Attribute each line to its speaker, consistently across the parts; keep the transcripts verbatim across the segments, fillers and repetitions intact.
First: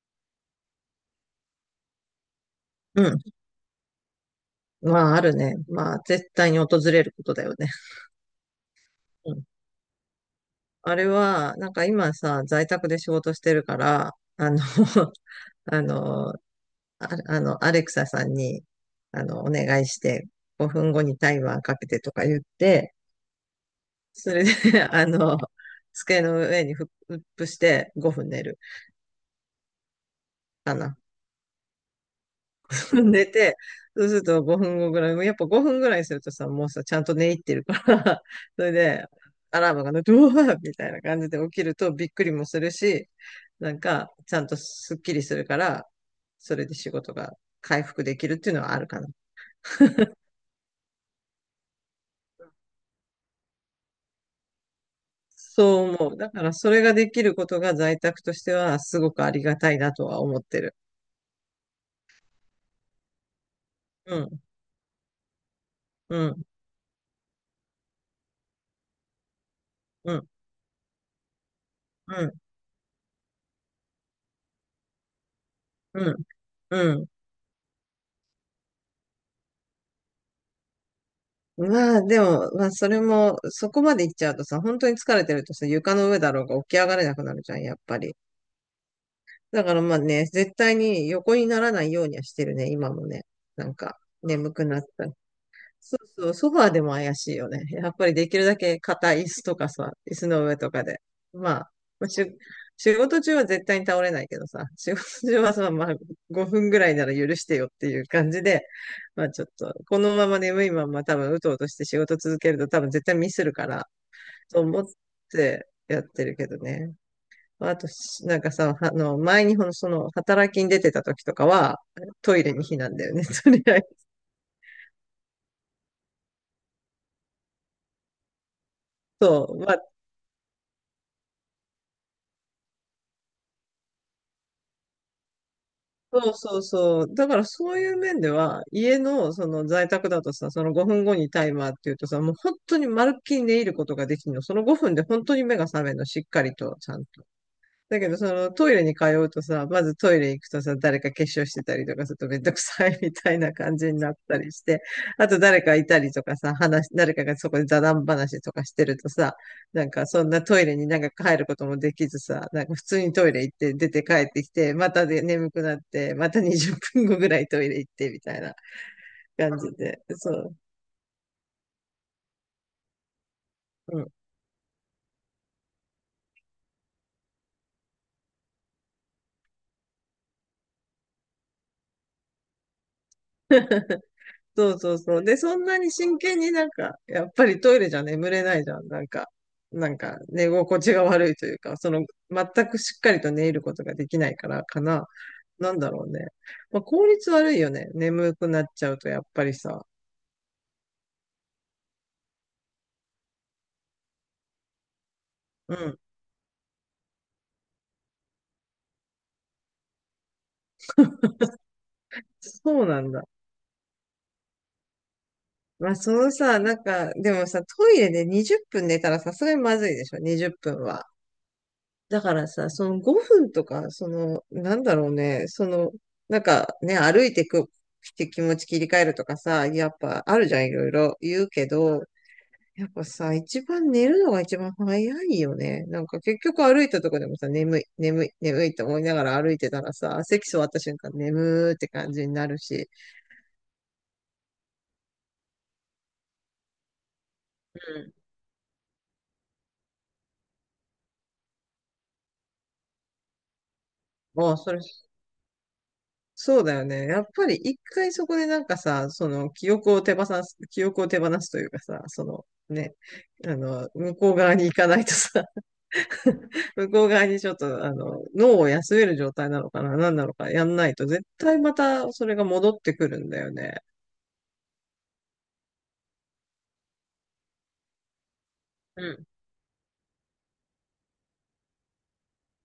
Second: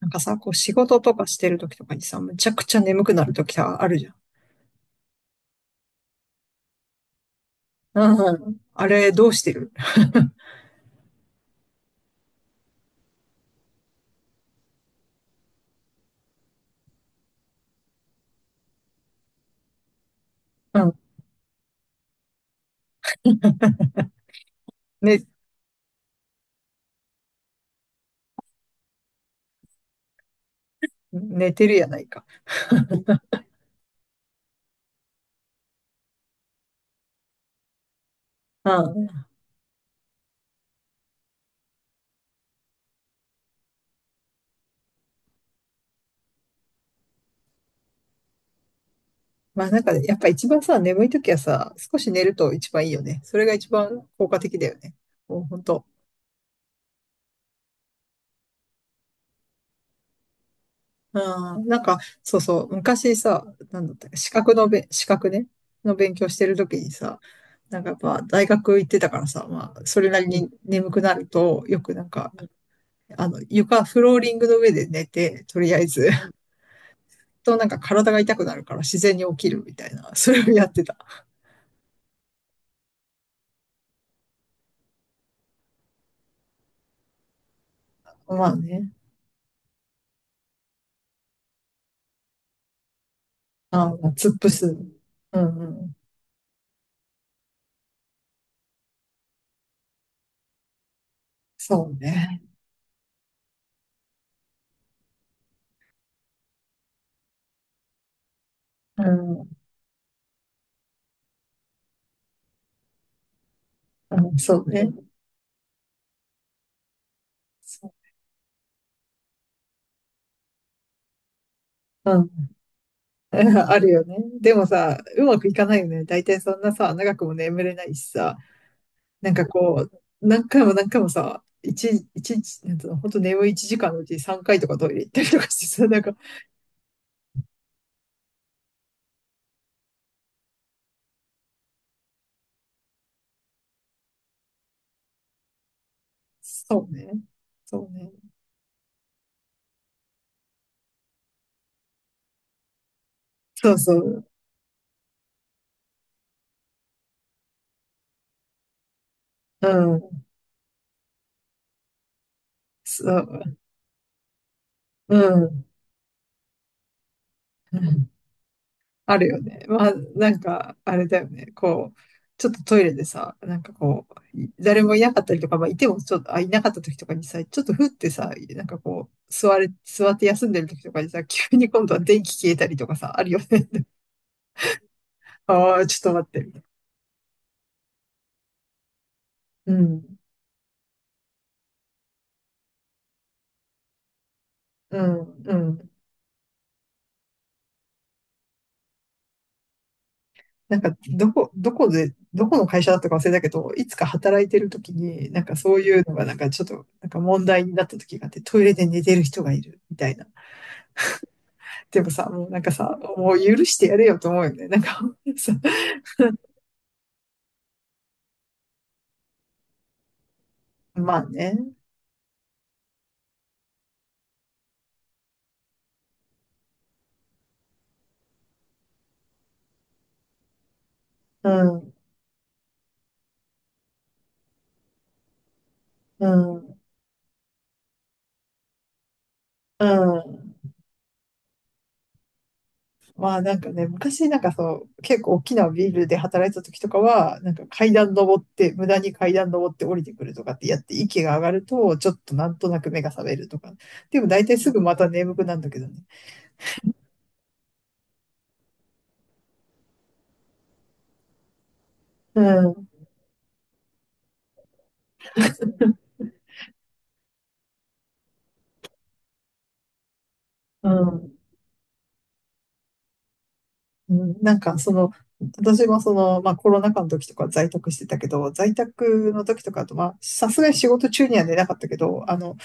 Speaker 1: なんかさ、こう仕事とかしてる時とかにさ、むちゃくちゃ眠
Speaker 2: う
Speaker 1: く
Speaker 2: ん。
Speaker 1: なる時があるじゃん。
Speaker 2: まあ、あるね。まあ、絶対に訪れることだよね。
Speaker 1: うん。あれ、ど
Speaker 2: う
Speaker 1: うし
Speaker 2: ん。
Speaker 1: てる。
Speaker 2: あれは、なんか今さ、在宅で仕事してるから、あの、あの、あ、あの、アレクサさんに、あの、お願いして、
Speaker 1: う
Speaker 2: 5
Speaker 1: ん。
Speaker 2: 分後にタイマーかけてとか言って、それで、あ
Speaker 1: ね、
Speaker 2: の、机の上にフップしてごふん寝るかな。
Speaker 1: 寝てるやないか。
Speaker 2: 寝て、そうするとごふんごぐらい、もうやっぱごふんぐらいするとさ、もうさ、ちゃんと寝入ってるから、そ
Speaker 1: う
Speaker 2: れで、
Speaker 1: ん。
Speaker 2: アラームが鳴ってうわーみたいな感じで起きるとびっくりもするし、なんか、ちゃんとすっきりするから、それで仕事が回復できるっていうのはあるかな。
Speaker 1: まあなんかね、やっぱ一番さ、眠い時はさ、少し寝ると一番いいよね。それが一番効果的だよね。もう本当。
Speaker 2: そう思う。だから、それができることが在宅としては、すごくありがたいなとは思ってる。
Speaker 1: うん。なんか、そうそう、昔さ、なんだった
Speaker 2: う
Speaker 1: か、資
Speaker 2: ん、
Speaker 1: 格のべ、資格ね、の勉
Speaker 2: う
Speaker 1: 強し
Speaker 2: ん、
Speaker 1: てる時にさ、なんかやっぱ大学行ってたからさ、まあ、それ
Speaker 2: う
Speaker 1: なり
Speaker 2: ん、
Speaker 1: に眠くなると、よくなん
Speaker 2: う
Speaker 1: か、
Speaker 2: ん、
Speaker 1: あの、床、フローリングの上で寝て、とりあえず、
Speaker 2: うん、うん。
Speaker 1: となんか体が痛くなるから自然に起きるみたいな、それをやってた。
Speaker 2: まあ、でも、まあ、それも、そこまで行っちゃうとさ、本当に疲れてるとさ、床の上だろうが起き上がれなくなるじゃん、やっぱり。
Speaker 1: まあね。
Speaker 2: だからまあね、絶対に横にならないようにはしてるね、今もね。なん
Speaker 1: ああ、
Speaker 2: か、
Speaker 1: 突っ伏
Speaker 2: 眠く
Speaker 1: す。
Speaker 2: なった。
Speaker 1: うんうん。
Speaker 2: そうそう、ソファーでも怪しいよね。やっぱりできるだけ硬い椅子とかさ、椅子の上とかで。まあ、
Speaker 1: そう
Speaker 2: まあしゅ、
Speaker 1: ね。
Speaker 2: 仕事中は絶対に倒れないけどさ、仕事中はさ、まあごふんぐらいなら許してよっていう感じで、
Speaker 1: う
Speaker 2: まあちょっ
Speaker 1: ん。
Speaker 2: と、このまま眠いまま多分うとうとして仕事続けると多分絶対ミスるから、
Speaker 1: うん、
Speaker 2: と
Speaker 1: そう
Speaker 2: 思っ
Speaker 1: ね。
Speaker 2: てやってるけどね。まあと、しなんかさ、あの、前にほんその、働きに出てた時とかは、
Speaker 1: う
Speaker 2: トイ
Speaker 1: ん。
Speaker 2: レに避難だよね、とり あ
Speaker 1: あ
Speaker 2: え
Speaker 1: るよ
Speaker 2: ず。
Speaker 1: ね。でもさ、うまくいかないよね。大体そんなさ、長くも眠れないしさ、なん
Speaker 2: そ
Speaker 1: か
Speaker 2: う。ま
Speaker 1: こ
Speaker 2: あ
Speaker 1: う、何回も何回もさ、一、一日、なんつうの、ほんと眠いいちじかんのうちさんかいとかトイレ行ったりとかしてさ、なんか、
Speaker 2: そうそうそう。だからそういう面では、家のその在宅だとさ、そのごふんごにタイマーっていうとさ、もう本当にまるっきり寝入ることができるの。そのごふんで本当に目が覚めるの、しっかりと、
Speaker 1: そ
Speaker 2: ち
Speaker 1: う
Speaker 2: ゃん
Speaker 1: ね。
Speaker 2: と。
Speaker 1: そう
Speaker 2: だけ
Speaker 1: ね。
Speaker 2: ど、そのトイレに通うとさ、まずトイレ行くとさ、誰か化粧してたりとかするとめんどくさいみたいな
Speaker 1: そ
Speaker 2: 感
Speaker 1: う
Speaker 2: じ
Speaker 1: そ
Speaker 2: になっ
Speaker 1: う。
Speaker 2: たりして、あと誰かいたりとかさ、話、誰かがそこで座談話とかしてるとさ、
Speaker 1: う
Speaker 2: なんか
Speaker 1: ん、
Speaker 2: そんなトイレになんか入ることもできずさ、なんか普
Speaker 1: そ
Speaker 2: 通にトイレ行
Speaker 1: う、
Speaker 2: って出て帰ってきて、また
Speaker 1: う
Speaker 2: で眠く
Speaker 1: ん、
Speaker 2: なって、またにじゅっぷんごぐらいトイ
Speaker 1: う
Speaker 2: レ行っ
Speaker 1: ん、
Speaker 2: てみたいな
Speaker 1: あるよ
Speaker 2: 感
Speaker 1: ね。
Speaker 2: じ
Speaker 1: まあ、
Speaker 2: で、
Speaker 1: な
Speaker 2: そ
Speaker 1: ん
Speaker 2: う。
Speaker 1: か、あれだよね。こう、ちょっとトイレでさ、なんか
Speaker 2: う
Speaker 1: こ
Speaker 2: ん。
Speaker 1: う、い誰もいなかったりとか、まあ、いてもちょっと、あ、いなかった時とかにさ、ちょっとふってさ、なんかこう、座れ、座って休んでる時とかにさ、急に今度は電気消えたりとかさ、あるよね。
Speaker 2: そうそうそう。で、そん
Speaker 1: あ
Speaker 2: な
Speaker 1: あ、
Speaker 2: に
Speaker 1: ちょっと
Speaker 2: 真
Speaker 1: 待っ
Speaker 2: 剣
Speaker 1: て、
Speaker 2: に
Speaker 1: みたい
Speaker 2: なんか、やっぱりトイレじゃ眠れないじゃん。なんか、
Speaker 1: な。う
Speaker 2: なん
Speaker 1: ん、
Speaker 2: か寝心地が悪いというか、その、全くしっかりと寝ることができないからか
Speaker 1: う
Speaker 2: な。
Speaker 1: ん、う
Speaker 2: なん
Speaker 1: ん。
Speaker 2: だろうね。まあ、効率悪いよね。眠くなっちゃうとやっぱりさ。
Speaker 1: なんか、どこ、どこで、どこの会社だったか忘れたけど、いつか働いてる時に、なんか
Speaker 2: う
Speaker 1: そうい
Speaker 2: ん。
Speaker 1: うのがなんかちょっと、なんか問題になった時があって、トイレで寝てる人がいる、みたいな。でもさ、もうなんか
Speaker 2: そう
Speaker 1: さ、
Speaker 2: なんだ。
Speaker 1: もう許してやれよと思うよね。なんか さ、
Speaker 2: まあ、そのさ、なんか、でもさ、トイレでにじゅっぷん寝たらさすがにまずいでしょ。にじゅっぷんは。
Speaker 1: まあね。
Speaker 2: だからさ、そのごふんとか、その、なんだろうね、その、なんかね、歩いてく、って気持ち切り替えるとかさ、やっぱあるじゃん、いろいろ言う
Speaker 1: う
Speaker 2: け
Speaker 1: ん、
Speaker 2: ど、やっぱさ、一番寝るのが一番早いよね。なんか
Speaker 1: う
Speaker 2: 結局
Speaker 1: ん、
Speaker 2: 歩いたとこでもさ、眠い、眠い、眠いって思いながら歩いてた
Speaker 1: う
Speaker 2: らさ、席
Speaker 1: ん。
Speaker 2: 座った瞬間眠ーって感じになるし、
Speaker 1: まあなんかね、昔なんかそう、結構大きなビルで働いてた時とかは、なんか階
Speaker 2: う
Speaker 1: 段登って、無駄に階段登って降りてくるとかってやって息が上がると、ちょっとなんとなく目が覚めるとか。でも大体
Speaker 2: あ
Speaker 1: す
Speaker 2: あ、そ
Speaker 1: ぐ
Speaker 2: れ
Speaker 1: また眠くなるんだけどね。
Speaker 2: そうだよね。やっぱり一回そこでなんかさ、その記憶を手放す、記憶を手放すというかさ、そ
Speaker 1: う
Speaker 2: の
Speaker 1: ん、
Speaker 2: ね、あの、向こう側に行かないとさ、向こう側にちょっと、あの、脳を休める状態なのかな、何なのかやんな
Speaker 1: う
Speaker 2: いと、絶
Speaker 1: ん、
Speaker 2: 対またそれが戻ってくるんだよね。
Speaker 1: うん。なんかその、私もその、まあコロナ禍の時とか在宅してたけど、在
Speaker 2: うん。
Speaker 1: 宅の時とかあと、まあさすがに仕事中には寝なかったけど、あの、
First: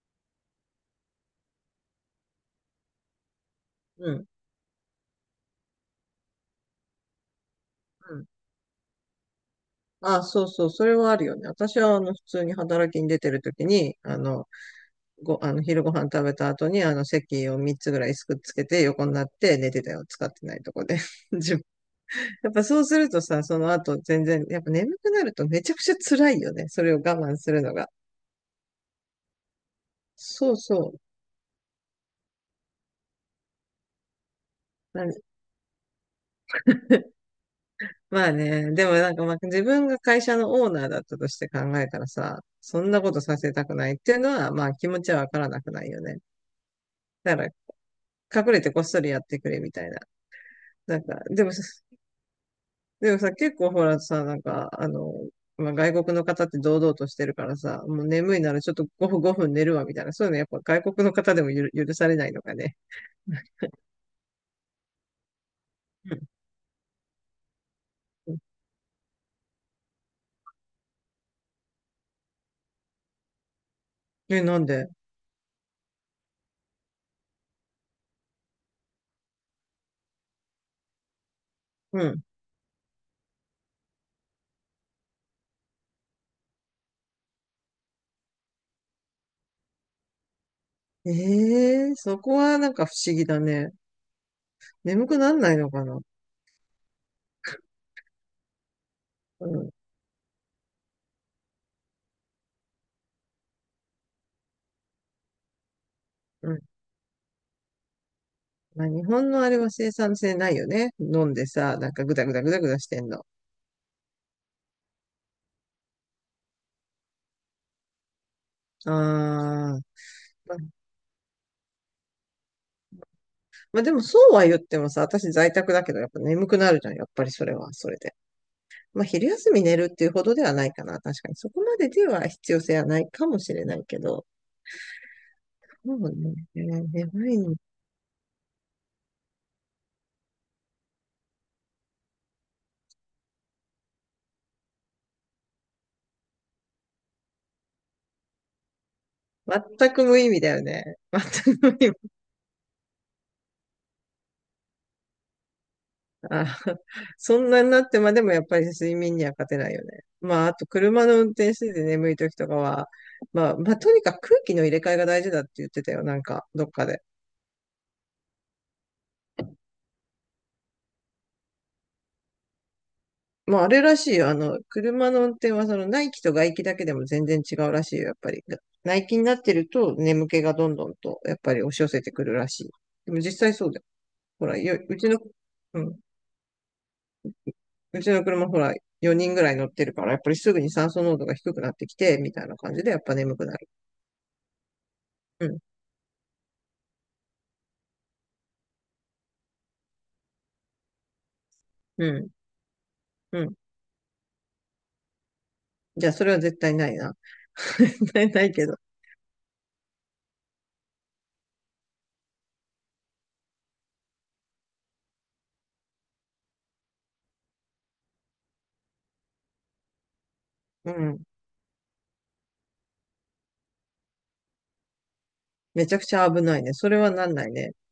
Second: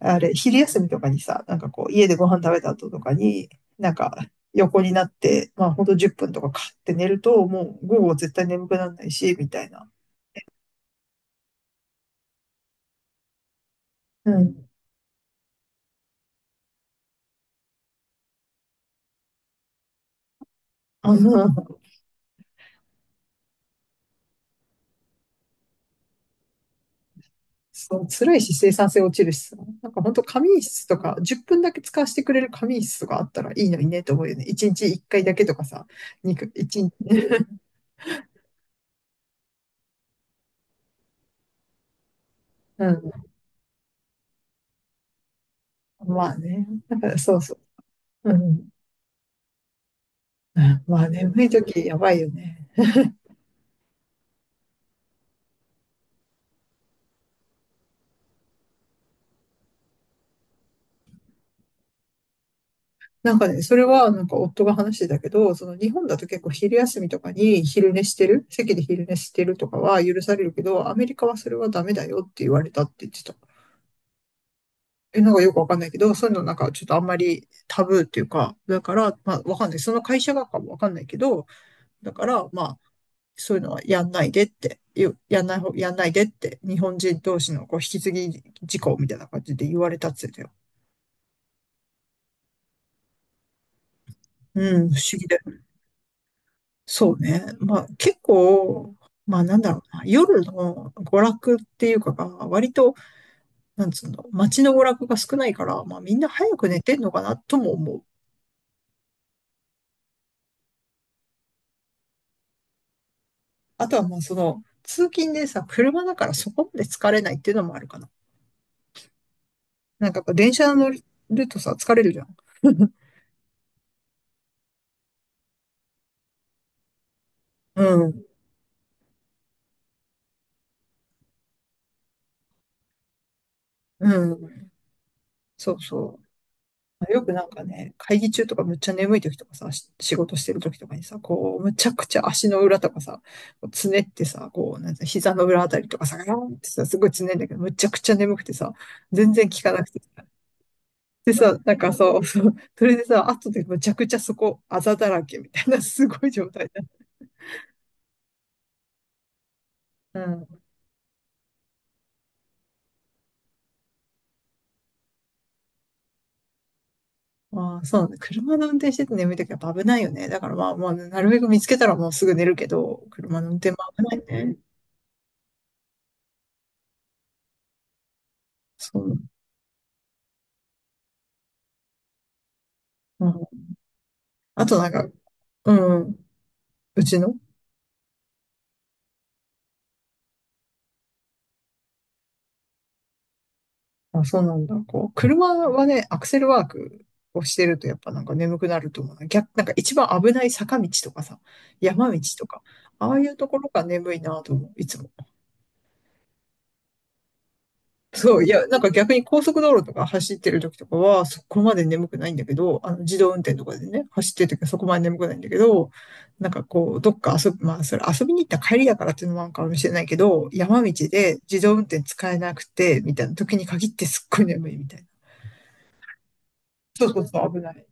Speaker 1: あれ、昼休みとかにさ、なんかこう、家でご飯食べた後とかに、なん
Speaker 2: う
Speaker 1: か、
Speaker 2: ん。
Speaker 1: 横になって、まあ、ほんとじゅっぷんとかかって寝ると、もう午後
Speaker 2: うん。
Speaker 1: 絶対眠くならないし、みたいな。
Speaker 2: あ、そうそう、それはあるよね。私は、あの、普通に働きに出てるときに、あ
Speaker 1: う
Speaker 2: の、
Speaker 1: ん。
Speaker 2: ご、あの、昼ご飯食べた後に、あの、席をみっつぐらいすくっつけて、横になって寝てたよ。使ってないとこで。
Speaker 1: あ の、
Speaker 2: 自分やっぱそうするとさ、その後全然、やっぱ眠くなるとめちゃくちゃ辛いよね。それを我慢するのが。
Speaker 1: そう、辛いし、生産性落ちるしさ。なんかほんと仮
Speaker 2: そう
Speaker 1: 眠室
Speaker 2: そ
Speaker 1: とか、じゅっぷんだけ使わせてくれる仮眠室とかあったらいいのにね、と思うよね。いちにち
Speaker 2: う。
Speaker 1: 1
Speaker 2: なん
Speaker 1: 回だけとかさ、にかい回、いちにち、
Speaker 2: まあね、でもなんかまあ自分が会社のオーナーだったとして考えたらさ、そ
Speaker 1: う
Speaker 2: んなこと
Speaker 1: ん。
Speaker 2: させたくないっていうのは、まあ気持ちはわからなくないよね。
Speaker 1: まあね。だからそ
Speaker 2: だ
Speaker 1: う
Speaker 2: か
Speaker 1: そう。う
Speaker 2: ら隠れ
Speaker 1: ん。
Speaker 2: てこっそりやってくれみたいな。な
Speaker 1: ま
Speaker 2: ん
Speaker 1: あ、
Speaker 2: か、で
Speaker 1: 眠い
Speaker 2: も
Speaker 1: 時やばいよね。
Speaker 2: でもさ、結構ほらさ、なんか、あの、まあ、外国の方って堂々としてるからさ、もう眠いならちょっとごふん、ごふん寝るわみたいな、そういうのやっぱ外国の方でもゆる許されないのかね。
Speaker 1: なんかね、それはなんか夫が話してたけど、その日本だと結構昼休みとかに昼寝して
Speaker 2: うん。
Speaker 1: る、席で昼寝してるとかは許されるけど、アメリカはそれはダメだよって言われたって言ってた。
Speaker 2: え、なんで？
Speaker 1: え、なんかよくわかんないけど、そういうのなんかちょっとあんまりタブーっていうか、だから、まあわかんない。その会社がかもわかんないけど、
Speaker 2: う
Speaker 1: だ
Speaker 2: ん。
Speaker 1: からまあ、そういうのはやんないでって、やんない方、やんないでって、日本人同士のこう引き継ぎ事項みたいな感じで言われたって言ってたよ。
Speaker 2: ええそこはなんか不思議だね。
Speaker 1: うん、不
Speaker 2: 眠
Speaker 1: 思
Speaker 2: く
Speaker 1: 議
Speaker 2: な
Speaker 1: だ
Speaker 2: ん
Speaker 1: よ
Speaker 2: な
Speaker 1: ね。
Speaker 2: いのかな？
Speaker 1: そうね。まあ結構、まあ
Speaker 2: う
Speaker 1: なん
Speaker 2: ん、
Speaker 1: だろうな。夜の娯楽っていうかが、割と、なんつうの、街の娯楽が少ないから、まあみんな早
Speaker 2: うん。
Speaker 1: く寝てんのかなとも思う。
Speaker 2: まあ、日本のあれは生産性ないよね。飲んでさ、なんかグダグダグダグダしてんの。
Speaker 1: あとはまあその、通勤でさ、車だからそこまで疲れないっていうのもあるかな。
Speaker 2: ああ。
Speaker 1: なんかやっぱ電車乗るとさ、疲れるじゃん。
Speaker 2: まあ、でもそうは言ってもさ、私在宅だけど、やっぱ眠くなるじゃん。やっぱりそれは、
Speaker 1: う
Speaker 2: それで。
Speaker 1: ん。
Speaker 2: まあ、昼休み寝るっていうほどではないかな。確かに。そこまででは必要性はないかもしれないけ
Speaker 1: う
Speaker 2: ど。
Speaker 1: ん。そう
Speaker 2: そう
Speaker 1: そ
Speaker 2: ね。
Speaker 1: う。よ
Speaker 2: 眠
Speaker 1: く
Speaker 2: い
Speaker 1: なん
Speaker 2: の。
Speaker 1: かね、会議中とかむっちゃ眠い時とかさ、し仕事してる時とかにさ、こう、むちゃくちゃ足の裏とかさ、こうつねってさ、こう、なんてうの膝の裏あたりとかさ、ガーンってさ、すごいつねんだけど、むちゃくちゃ眠くてさ、全然効かなく
Speaker 2: 全
Speaker 1: て
Speaker 2: く無
Speaker 1: さ。
Speaker 2: 意味だよね。
Speaker 1: でさ、
Speaker 2: 全く
Speaker 1: なん
Speaker 2: 無意
Speaker 1: か
Speaker 2: 味。
Speaker 1: そう、そうそれでさ、後でむちゃくちゃそこ、あざだらけみたいな、すご
Speaker 2: あ、
Speaker 1: い状態だ。
Speaker 2: そんなになってまでもやっぱり睡眠には勝てないよね。
Speaker 1: う
Speaker 2: まあ、あ
Speaker 1: ん。
Speaker 2: と車の運転してて眠い時とかは、まあ、まあ、とにかく空気の入れ替えが大事だって言ってたよ。なんか、どっかで。
Speaker 1: まあ、そうなんだ。車の運転してて眠い時はやっぱ危ないよね。だからまあ、まあ、なるべく見つけたらもうすぐ寝るけど、車の運
Speaker 2: まあ、あ
Speaker 1: 転も
Speaker 2: れら
Speaker 1: 危
Speaker 2: しいよ。
Speaker 1: な
Speaker 2: あ
Speaker 1: いね。
Speaker 2: の、車の運転はその内気と外気だけでも全然違うらしいよ。やっぱり。が
Speaker 1: そ
Speaker 2: 内気
Speaker 1: う。
Speaker 2: になってると眠気がどんどんと、やっぱり押し寄せてくるらしい。でも
Speaker 1: う
Speaker 2: 実
Speaker 1: ん。
Speaker 2: 際そうだよ。ほら、
Speaker 1: あと
Speaker 2: よ、
Speaker 1: なん
Speaker 2: う
Speaker 1: か、
Speaker 2: ちの、
Speaker 1: う
Speaker 2: うん。
Speaker 1: ん。うちの、
Speaker 2: うちの車ほら、よにんぐらい乗ってるから、やっぱりすぐに酸素濃度が低くなってきて、みたいな感じで、やっぱ眠くなる。
Speaker 1: あ、そうなんだ。こう、
Speaker 2: う
Speaker 1: 車
Speaker 2: ん。
Speaker 1: はね、アクセルワークをしてるとやっぱなんか眠くなると思うな。逆、なんか一番危ない坂道とかさ、
Speaker 2: う
Speaker 1: 山道
Speaker 2: ん。
Speaker 1: とか、ああいう
Speaker 2: う
Speaker 1: と
Speaker 2: ん。
Speaker 1: ころが眠いなと思う、いつも。
Speaker 2: じゃあ、それは絶対ないな。絶対
Speaker 1: そ
Speaker 2: な
Speaker 1: う、い
Speaker 2: い
Speaker 1: や、
Speaker 2: けど。
Speaker 1: なんか逆に高速道路とか走ってる時とかは、そこまで眠くないんだけど、あの、自動運転とかでね、走ってる時はそこまで眠くないんだけど、なんかこう、どっか遊び、まあ、それ遊びに行った帰りだからっていうのもあるかもしれないけど、山
Speaker 2: う
Speaker 1: 道
Speaker 2: ん。
Speaker 1: で自動運転使えなくて、みたいな時に限ってすっごい眠いみたいな。
Speaker 2: めちゃくちゃ危ないね。それ
Speaker 1: そう
Speaker 2: は
Speaker 1: そう
Speaker 2: なん
Speaker 1: そ
Speaker 2: な
Speaker 1: う、
Speaker 2: い
Speaker 1: 危な
Speaker 2: ね。
Speaker 1: い。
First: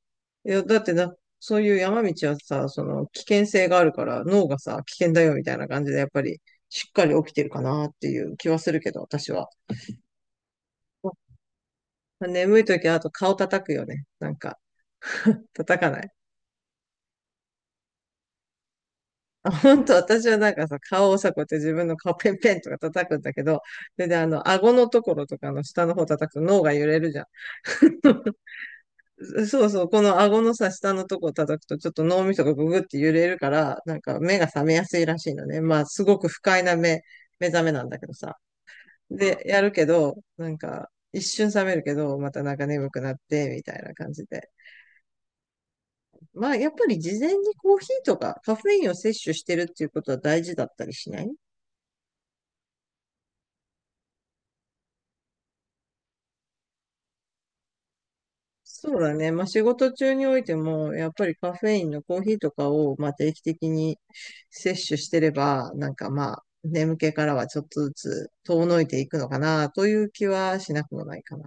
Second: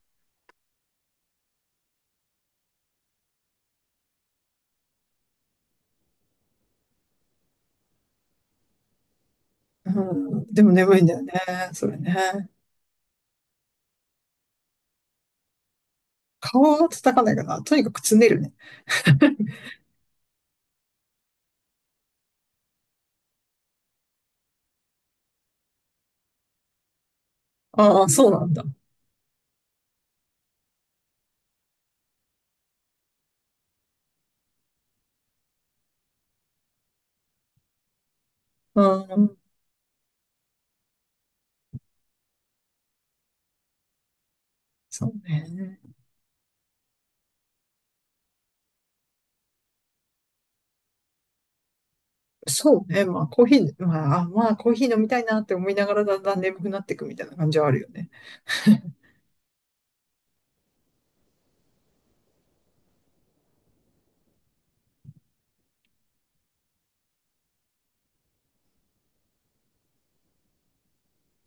Speaker 2: いや、だってな、そういう山道はさ、その危険性があるから脳がさ、危険だよみたいな感じでやっぱりしっかり起きてるかなっていう気はするけど、私は。
Speaker 1: うん、でも眠いん
Speaker 2: ま
Speaker 1: だよね、それ
Speaker 2: あ
Speaker 1: ね。
Speaker 2: 眠い時はあと顔叩くよね。なんか、叩かない。
Speaker 1: 顔は叩かないかな。とにかくつねるね。
Speaker 2: あ、本当私はなんかさ、顔をさ、こうやって自分の顔ペンペンとか叩くんだけど、それであの、顎のところとかの下の方叩くと脳が揺れるじゃん。
Speaker 1: ああ、そう なんだ。
Speaker 2: そうそう、この顎のさ、下のとこ叩くと、ちょっと脳みそがググって揺れるから、なんか目が覚めやすいらしいのね。まあ、すごく不快な目、目覚めなんだけどさ。
Speaker 1: うん、
Speaker 2: で、やるけど、なんか、一瞬覚めるけど、またなんか眠くなって、みたいな感じで。
Speaker 1: そうね。
Speaker 2: まあ、やっぱり事前にコーヒーとかカフェインを摂取してるっていうことは大事だったりしない？
Speaker 1: そうね。まあ、コーヒー、まあ、あまあ、コーヒー飲みたいなって思いながらだんだん眠くなっていくみたいな感じはあるよね。
Speaker 2: そうだね。まあ、仕事中においても、やっぱりカフェインのコーヒーとかを、まあ、定期的に摂取してれば、なんかまあ、眠気からはちょっとずつ遠のいていくのかな、という気はしなくもないかな。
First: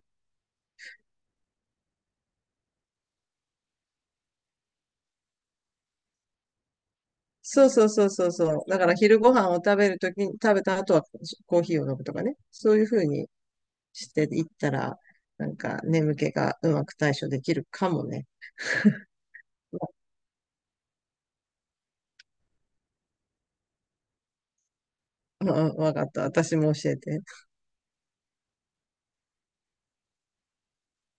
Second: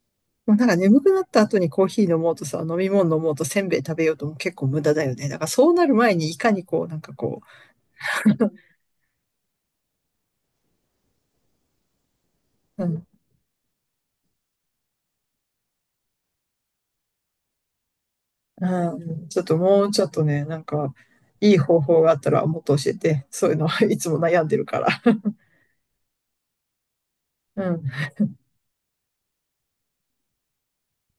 Speaker 1: まあ、なんか眠くなった後にコーヒー飲もうとさ、飲み物飲もうとせんべい食べようとも結構無駄だよね。だからそうなる前にいかにこう、なんかこ
Speaker 2: そうそうそうそうそう。だから昼ご飯を食べるときに、食べた後はコーヒーを飲むとかね。そうい
Speaker 1: う、
Speaker 2: う
Speaker 1: う
Speaker 2: ふう
Speaker 1: ん、
Speaker 2: にしていったら、なんか眠気がうまく対処できるかもね。
Speaker 1: うん、ちょっともうちょっとね、なんか、いい方法があったらもっと教えて、そういうのはいつも悩んでるから。
Speaker 2: うんうん、わかった。私も教えて。
Speaker 1: うん。